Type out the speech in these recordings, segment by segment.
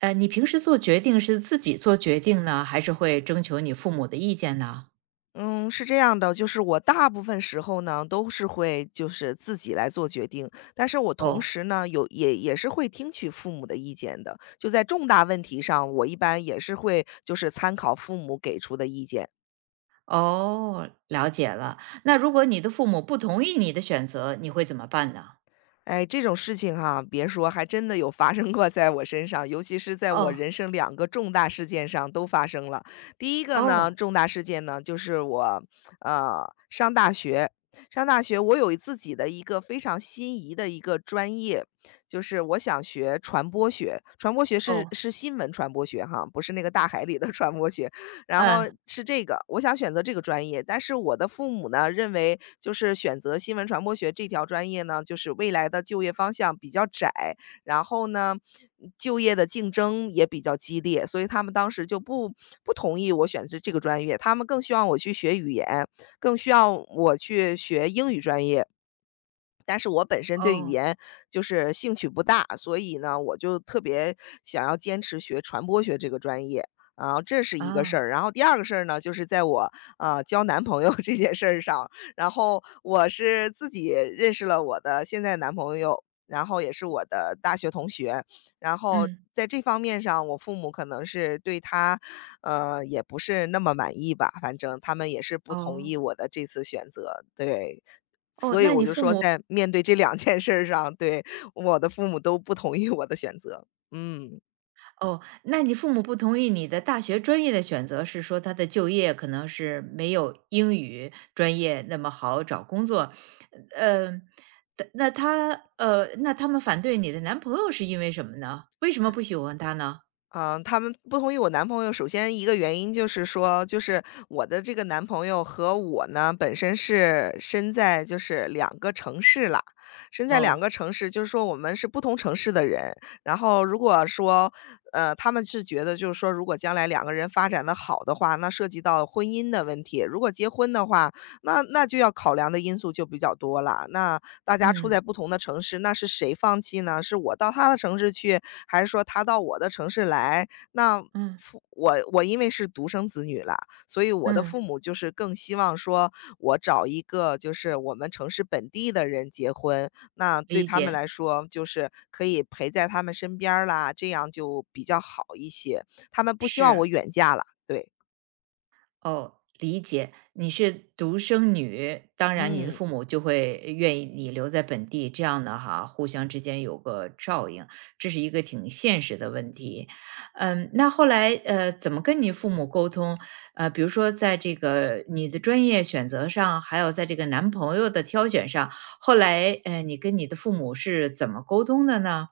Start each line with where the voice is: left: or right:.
right: 你平时做决定是自己做决定呢，还是会征求你父母的意见呢？
left: 嗯，是这样的，就是我大部分时候呢，都是会就是自己来做决定，但是我同
right: 哦，
left: 时呢，有也是会听取父母的意见的。就在重大问题上，我一般也是会就是参考父母给出的意见。
right: 哦，了解了。那如果你的父母不同意你的选择，你会怎么办呢？
left: 哎，这种事情哈，别说，还真的有发生过在我身上，尤其是在我
right: 哦，
left: 人生两个重大事件上都发生了。第一个呢，
right: 哦，
left: 重大事件呢，就是我，呃，上大学，上大学我有自己的一个非常心仪的一个专业，就是我想学传播学，传播学是
right: 哦，
left: 是新闻传播学哈，不是那个大海里的传播学，然后
right: 嗯，
left: 是这个，我想选择这个专业，但是我的父母呢，认为就是选择新闻传播学这条专业呢，就是未来的就业方向比较窄，然后呢，就业的竞争也比较激烈，所以他们当时就不同意我选择这个专业，他们更希望我去学语言，更需要我去学英语专业。但是我本身对语
right: 哦，
left: 言就是兴趣不大，所以呢，我就特别想要坚持学传播学这个专业，然后这是一个事儿。
right: 啊，
left: 然后第二个事儿呢，就是在我，交男朋友 这件事儿上，然后我是自己认识了我的现在男朋友，然后也是我的大学同学，然后
right: 嗯，
left: 在这方面上，我父母可能是对他，也不是那么满意吧，反正他们也是不同
right: 哦，
left: 意我的这次选择，对。
right: 哦，
left: 所以
right: 那
left: 我
right: 你
left: 就
right: 父
left: 说
right: 母
left: 在面对这两件事儿上，对，我的父母都不同意我的选择，嗯。
right: 哦，那你父母不同意你的大学专业的选择，是说他的就业可能是没有英语专业那么好找工作，呃，但那他那他们反对你的男朋友是因为什么呢？为什么不喜欢他呢？
left: 嗯，他们不同意我男朋友，首先一个原因就是说，就是我的这个男朋友和我呢，本身是身在就是两个城市啦，身在两
right: 哦，
left: 个城市，就是说我们是不同城市的人。然后如果说，他们是觉得就是说，如果将来两个人发展的好的话，那涉及到婚姻的问题；如果结婚的话，那就要考量的因素就比较多了。那大家处在
right: 嗯
left: 不同的城市，那是谁放弃呢？是我到他的城市去，还是说他到我的城市来？那
right: 嗯
left: 我因为是独生子女啦，所以我的
right: 嗯，
left: 父母就是更希望说我找一个就是我们城市本地的人结婚，那对
right: 理
left: 他们
right: 解，
left: 来说就是可以陪在他们身边儿啦，这样就比较好一些。他们不希望我
right: 是。
left: 远嫁了，对，
right: 哦，理解。你是独生女，当然你的
left: 嗯。
right: 父母就会愿意你留在本地，这样的哈，互相之间有个照应，这是一个挺现实的问题。嗯，那后来怎么跟你父母沟通？比如说在这个你的专业选择上，还有在这个男朋友的挑选上，后来你跟你的父母是怎么沟通的呢？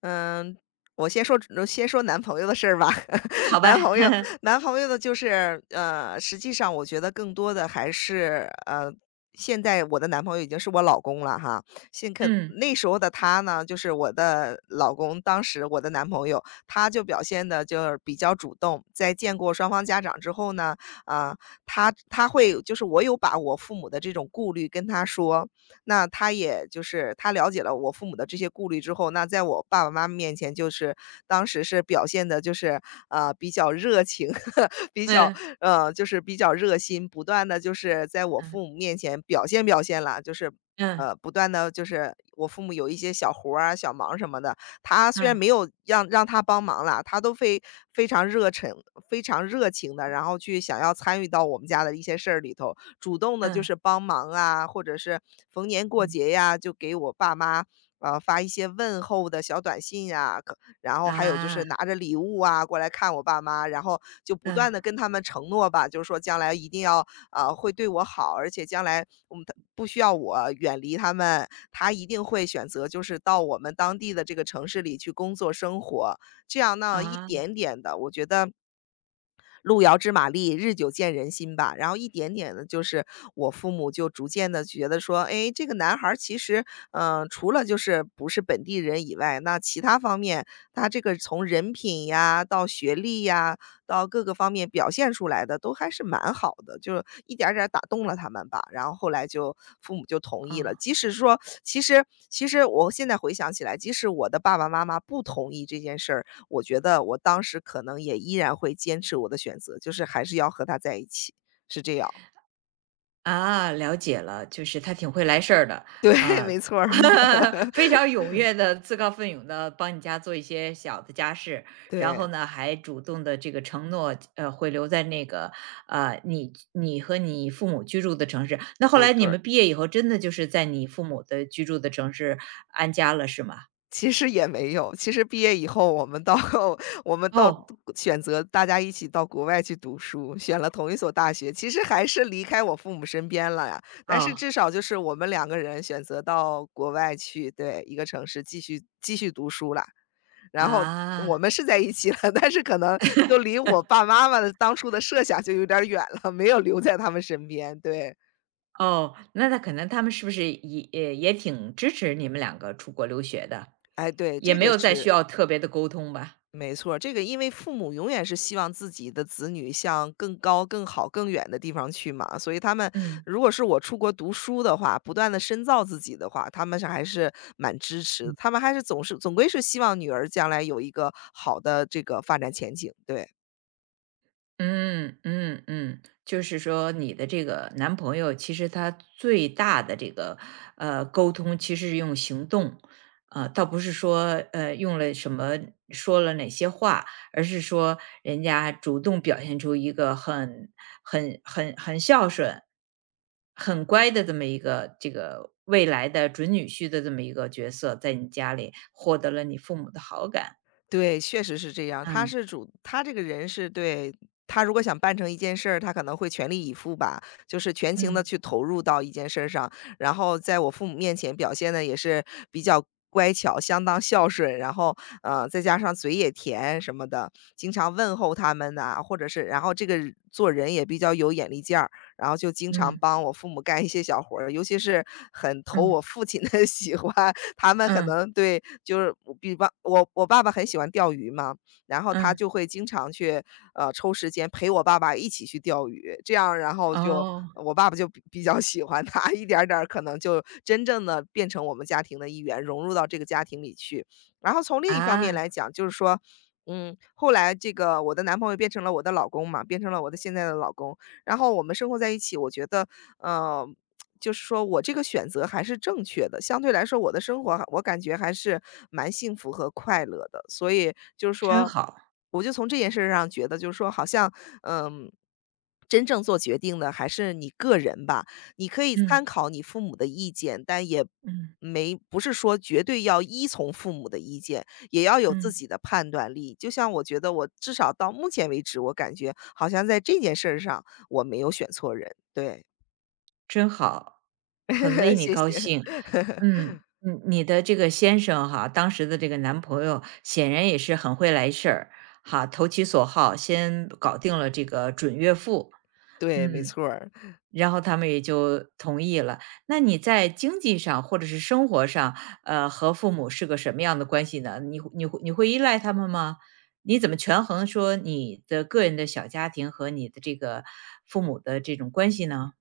left: 嗯，我先说先说男朋友的事儿吧。
right: 好
left: 男
right: 吧，
left: 朋友 男朋友的就是实际上我觉得更多的还是现在我的男朋友已经是我老公了哈。
right: 嗯
left: 那时候的他呢，就是我的老公，当时我的男朋友，他就表现的就是比较主动。在见过双方家长之后呢，啊、他会就是我有把我父母的这种顾虑跟他说，那他也就是他了解了我父母的这些顾虑之后，那在我爸爸妈妈面前，就是当时是表现的，就是，比较热情，比较
right: 嗯
left: 就是比较热心，不断的就是在我
right: 嗯
left: 父母面前表现啦，就是，
right: 嗯
left: 不断的就是我父母有一些小活儿啊、小忙什么的，他虽然
right: 嗯
left: 没有让他帮忙了，他都非常热忱非常热情的，然后去想要参与到我们家的一些事儿里头，主动的就
right: 嗯
left: 是帮忙啊，或者是逢年过
right: 嗯
left: 节呀，就给我爸妈，发一些问候的小短信呀，然后还有就是
right: 啊，
left: 拿着礼物啊，过来看我爸妈，然后就不断
right: 嗯。
left: 的跟他们承诺吧，就是说将来一定要啊，会对我好，而且将来我们的不需要我远离他们，他一定会选择就是到我们当地的这个城市里去工作生活。这样呢，一
right: 啊，
left: 点点的，我觉得路遥知马力，日久见人心吧。然后一点点的，就是我父母就逐渐的觉得说，哎，这个男孩儿其实，除了就是不是本地人以外，那其他方面，他这个从人品呀，到学历呀，到各个方面表现出来的都还是蛮好的，就一点儿点儿打动了他们吧。然后后来就父母就同意了，
right: 哦，
left: 即使说，其实我现在回想起来，即使我的爸爸妈妈不同意这件事儿。我觉得我当时可能也依然会坚持我的选择，就是还是要和他在一起，是这样。
right: 啊，了解了，就是他挺会来事儿的，
left: 对，
right: 啊，
left: 没错儿，
right: 非常踊跃的，自告奋勇的帮你家做一些小的家事，然后
left: 对，
right: 呢，还主动的这个承诺，会留在那个，你和你父母居住的城市。那后
left: 没
right: 来
left: 错
right: 你
left: 儿。
right: 们毕业以后，真的就是在你父母的居住的城市安家了，是吗？
left: 其实也没有，其实毕业以后我们到 我们到
right: 哦，
left: 选择大家一起到国外去读书，选了同一所大学，其实还是离开我父母身边了呀。但是
right: 哦，
left: 至少就是我们两个人选择到国外去，对，一个城市继续读书啦。然后
right: 啊。
left: 我们是在一起了，但是可能就离我爸妈妈的当初的设想就有点儿远了，没有留在他们身边，对。
right: 哦，那他可能他们是不是也挺支持你们两个出国留学的，
left: 哎，对，
right: 也
left: 这
right: 没
left: 个
right: 有再需
left: 是
right: 要特别的沟通吧？
left: 没错儿，这个因为父母永远是希望自己的子女向更高、更好、更远的地方去嘛，所以他们
right: 嗯。
left: 如果是我出国读书的话，不断的深造自己的话，他们还是蛮支持的，他们还是总归是希望女儿将来有一个好的这个发展前景，对。
right: 嗯嗯嗯，就是说你的这个男朋友，其实他最大的这个沟通，其实是用行动，倒不是说用了什么说了哪些话，而是说人家主动表现出一个很孝顺、很乖的这么一个这个未来的准女婿的这么一个角色，在你家里获得了你父母的好感。
left: 对，确实是这样。
right: 嗯
left: 他这个人是对，他如果想办成一件事儿，他可能会全力以赴吧，就是全情的
right: 嗯
left: 去投入到一件事儿上，然后在我父母面前表现的也是比较乖巧，相当孝顺，然后，再加上嘴也甜什么的，经常问候他们呐，或者是然后这个人做人也比较有眼力见儿，然后就经常
right: 嗯
left: 帮我父母干一些小活儿，尤其是很投
right: 嗯
left: 我父亲的喜欢，他们可
right: 嗯
left: 能对，就是我比方我爸爸很喜欢钓鱼嘛，然后他就
right: 嗯。
left: 会经常去，抽时间陪我爸爸一起去钓鱼，这样然后就
right: 哦，
left: 我爸爸就比较喜欢他，一点儿点儿可能就真正的变成我们家庭的一员，融入到这个家庭里去。然后从另一方面
right: 啊，
left: 来讲，就是说，嗯，后来这个我的男朋友变成了我的老公嘛，变成了我的现在的老公，然后我们生活在一起，我觉得，嗯。就是说我这个选择还是正确的，相对来说我的生活我感觉还是蛮幸福和快乐的。所以就是
right: 真
left: 说，
right: 好，
left: 我就从这件事上觉得，就是说好像，嗯，真正做决定的还是你个人吧。你可以
right: 嗯，
left: 参考你父母的意见，但也
right: 嗯，
left: 没不是说绝对要依从父母的意见，也要有自
right: 嗯，
left: 己的判断力。就像我觉得我至少到目前为止，我感觉好像在这件事儿上我没有选错人。对，
right: 真好，很为 你
left: 谢
right: 高
left: 谢。
right: 兴。嗯，你的这个先生哈，当时的这个男朋友显然也是很会来事儿，哈，投其所好，先搞定了这个准岳父。
left: 对，没
right: 嗯，
left: 错儿。
right: 然后他们也就同意了。那你在经济上或者是生活上，和父母是个什么样的关系呢？你会依赖他们吗？你怎么权衡说你的个人的小家庭和你的这个父母的这种关系呢？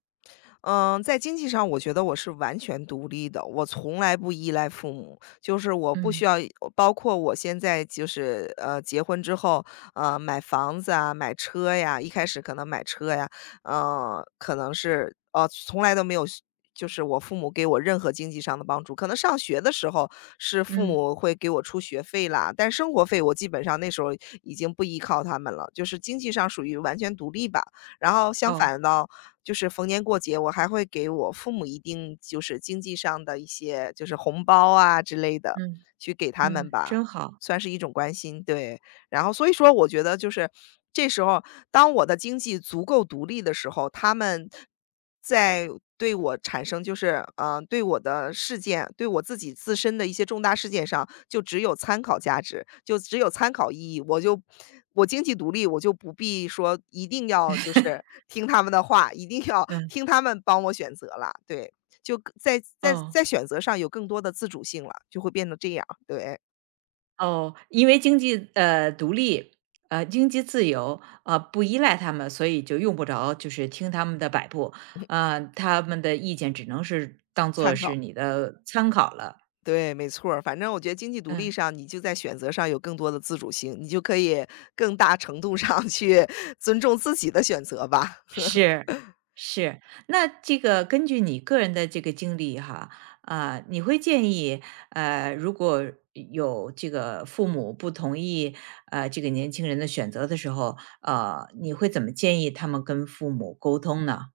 left: 嗯，在经济上我觉得我是完全独立的，我从来不依赖父母，就是我不需
right: 嗯
left: 要包括我现在就是结婚之后，买房子啊、买车呀，一开始可能买车呀，可能是从来都没有需就是我父母给我任何经济上的帮助，可能上学的时候是父
right: 嗯，
left: 母会给我出学费啦，但生活费我基本上那时候已经不依靠他们了，就是经济上属于完全独立吧。然后相
right: 哦，
left: 反的，就是逢年过节，我还会给我父母一定就是经济上的一些就是红包啊之类的，
right: 嗯
left: 去给他们
right: 嗯，
left: 吧，
right: 真好，
left: 算是一种关心，对。然后所以说我觉得就是这时候，当我的经济足够独立的时候，他们在对我产生就是，嗯，对我的事件对我自己自身的一些重大事件上，就只有参考价值，就只有参考意义。我就我经济独立，我就不必说一定要就是听他们的话，一定要
right: 嗯
left: 听他们帮我选择了，对。就在
right: 哦。
left: 选择上有更多的自主性了，就会变成这样，对，
right: 哦，因为经济独立，经济自由，不依赖他们，所以就用不着就是听他们的摆布，他们的意见只能是当做
left: 参
right: 是
left: 考。
right: 你的参考了。
left: 对，没错儿。反正我觉得经济独立
right: 嗯，
left: 上，你就在选择上有更多的自主性，你就可以更大程度上 去尊重自己的选择吧。
right: 是是。那这个根据你个人的这个经历哈，啊、你会建议如果有这个父母不同意这个年轻人的选择的时候，你会怎么建议他们跟父母沟通呢？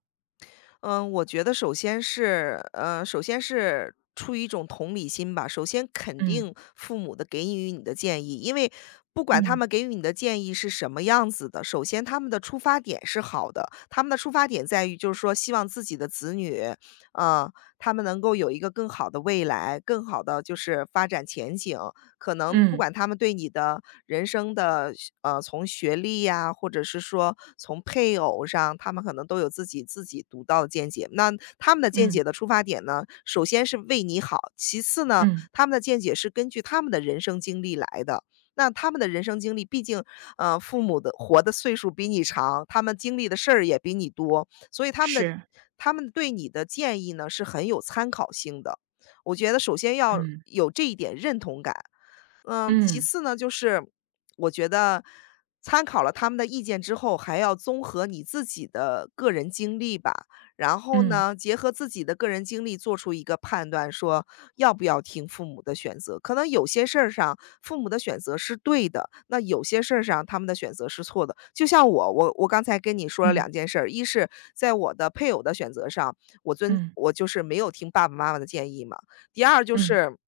left: 嗯，我觉得首先是，首先是出于一种同理心吧，首先肯
right: 嗯。
left: 定父母的给予你的建议，因为不管他们
right: 嗯
left: 给予你的建议是什么样子的，首先他们的出发点是好的，他们的出发点在于就是说希望自己的子女，呃，他们能够有一个更好的未来，更好的就是发展前景。可能不
right: 嗯
left: 管他们对你的人生的从学历呀，或者是说从配偶上，他们可能都有自己独到的见解。那他们的见
right: 嗯
left: 解的出发点呢，首先是为你好，其次呢，
right: 嗯，
left: 他们的见解是根据他们的人生经历来的。那他们的人生经历，毕竟，父母的活的岁数比你长，他们经历的事儿也比你多，所以他们的
right: 是，
left: 他们对你的建议呢，是很有参考性的。我觉得首先要
right: 嗯
left: 有这一点认同感。嗯，其
right: 嗯
left: 次呢，就是我觉得参考了他们的意见之后，还要综合你自己的个人经历吧，然后
right: 嗯
left: 呢，结合自己的个人经历做出一个判断，说要不要听父母的选择。可能有些事儿上父母的选择是对的，那有些事儿上他们的选择是错的。就像我，我刚才跟你说了两
right: 嗯
left: 件事儿，一是在我的配偶的选择上，我遵
right: 嗯
left: 我就是没有听爸爸妈妈的建议嘛。第二就
right: 嗯
left: 是，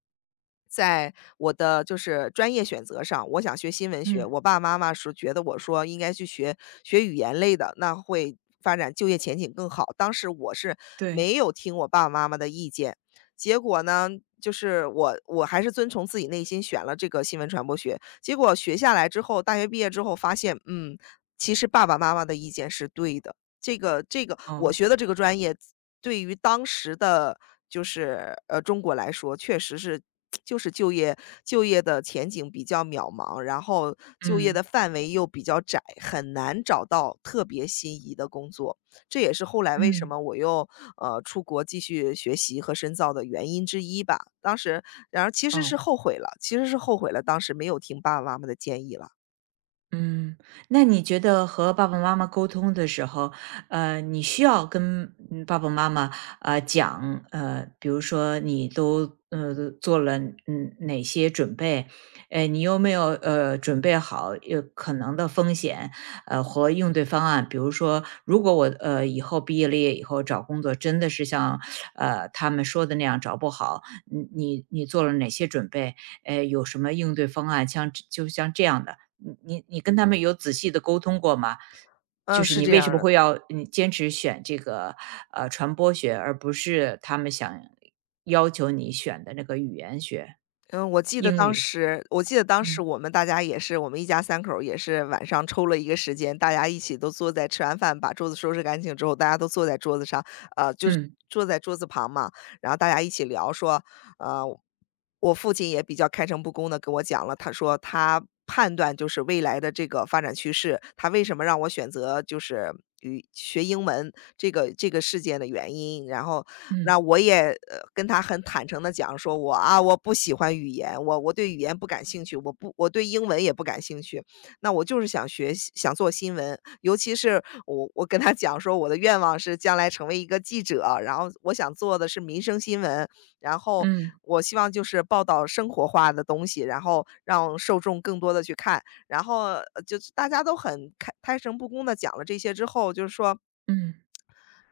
left: 在我的就是专业选择上，我想学新闻学，
right: 嗯，
left: 我爸爸妈妈是觉得我说应该去学学语言类的，那会发展就业前景更好。当时我是
right: 对，
left: 没有听我爸爸妈妈的意见，结果呢，就是我还是遵从自己内心选了这个新闻传播学，结果学下来之后，大学毕业之后发现，嗯，其实爸爸妈妈的意见是对的。我
right: 哦，
left: 学的这个专业对于当时的就是，中国来说，确实是 就是就业的前景比较渺茫，然后就业
right: 嗯
left: 的范围又比较窄，很难找到特别心仪的工作。这也是后来为什
right: 嗯，
left: 么我又，出国继续学习和深造的原因之一吧。当时然而其实是
right: 哦。
left: 后悔了，其实是后悔了，当时没有听爸爸妈妈的建议了。
right: 嗯，那你觉得和爸爸妈妈沟通的时候，你需要跟爸爸妈妈讲，比如说你都做了哪些准备，你有没有准备好有可能的风险，和应对方案？比如说，如果我以后毕业了业以后找工作真的是像他们说的那样找不好，你做了哪些准备？有什么应对方案？像就像这样的。你跟他们有仔细的沟通过吗？就
left: 嗯，
right: 是
left: 是
right: 你
left: 这
right: 为
left: 样
right: 什
left: 儿
right: 么
left: 的。
right: 会要你坚持选这个，传播学，而不是他们想要求你选的那个语言学，
left: 嗯，我记得
right: 英
left: 当
right: 语？
left: 时我记得当时
right: 嗯，
left: 我们大家也是，我们一家三口儿也是晚上抽了一个时间，大家一起都坐在吃完饭，把桌子收拾干净之后，大家都坐在桌子上，就是
right: 嗯，
left: 坐在桌子旁嘛，然后大家一起聊说，呃，我父亲也比较开诚布公的跟我讲了，他说他判断就是未来的这个发展趋势，他为什么让我选择就是语学英文这个事件的原因。然后
right: 嗯，
left: 那我也，跟他很坦诚的讲说我啊，我不喜欢语言，我对语言不感兴趣，我不我对英文也不感兴趣，那我就是想学习想做新闻。尤其是我跟他讲说我的愿望是将来成为一个记者，然后我想做的是民生新闻，然后
right: 嗯，
left: 我希望就是报道生活化的东西，然后让受众更多的去看。然后，就是大家都很开诚布公的讲了这些之后，就是说，
right: 嗯，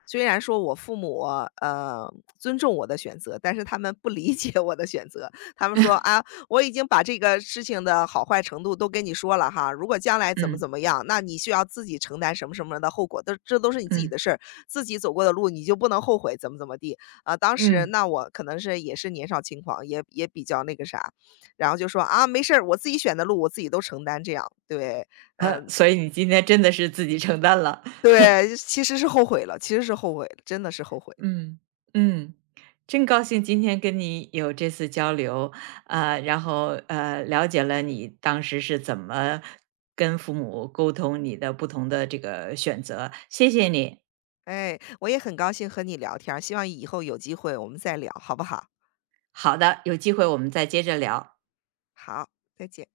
left: 虽然说我父母，呃，尊重我的选择，但是他们不理解我的选择。他们说："啊，我已经把这个事情的好坏程度都跟你说了哈，如果将来怎么
right: 嗯，嗯，
left: 怎么样，那你需要自己承担什么什么的后果，都这都是你自己
right: 嗯，
left: 的事儿，自己走过的路你就不能后悔怎么怎么地。"啊，当时
right: 嗯，
left: 那我可能是也是年少轻狂，也比较那个啥，然后就说："啊，没事儿，我自己选的路我自己都承担。"这样，对，嗯，
right: 所以你今天真的是自己承担了。
left: 对，其实是后悔了，其实是后悔了真的是后悔。
right: 嗯嗯，真高兴今天跟你有这次交流，然后了解了你当时是怎么跟父母沟通你的不同的这个选择，谢谢你。
left: 哎，我也很高兴和你聊天儿希望以后有机会我们再聊，好不好？
right: 好的，有机会我们再接着聊。
left: 好，再见。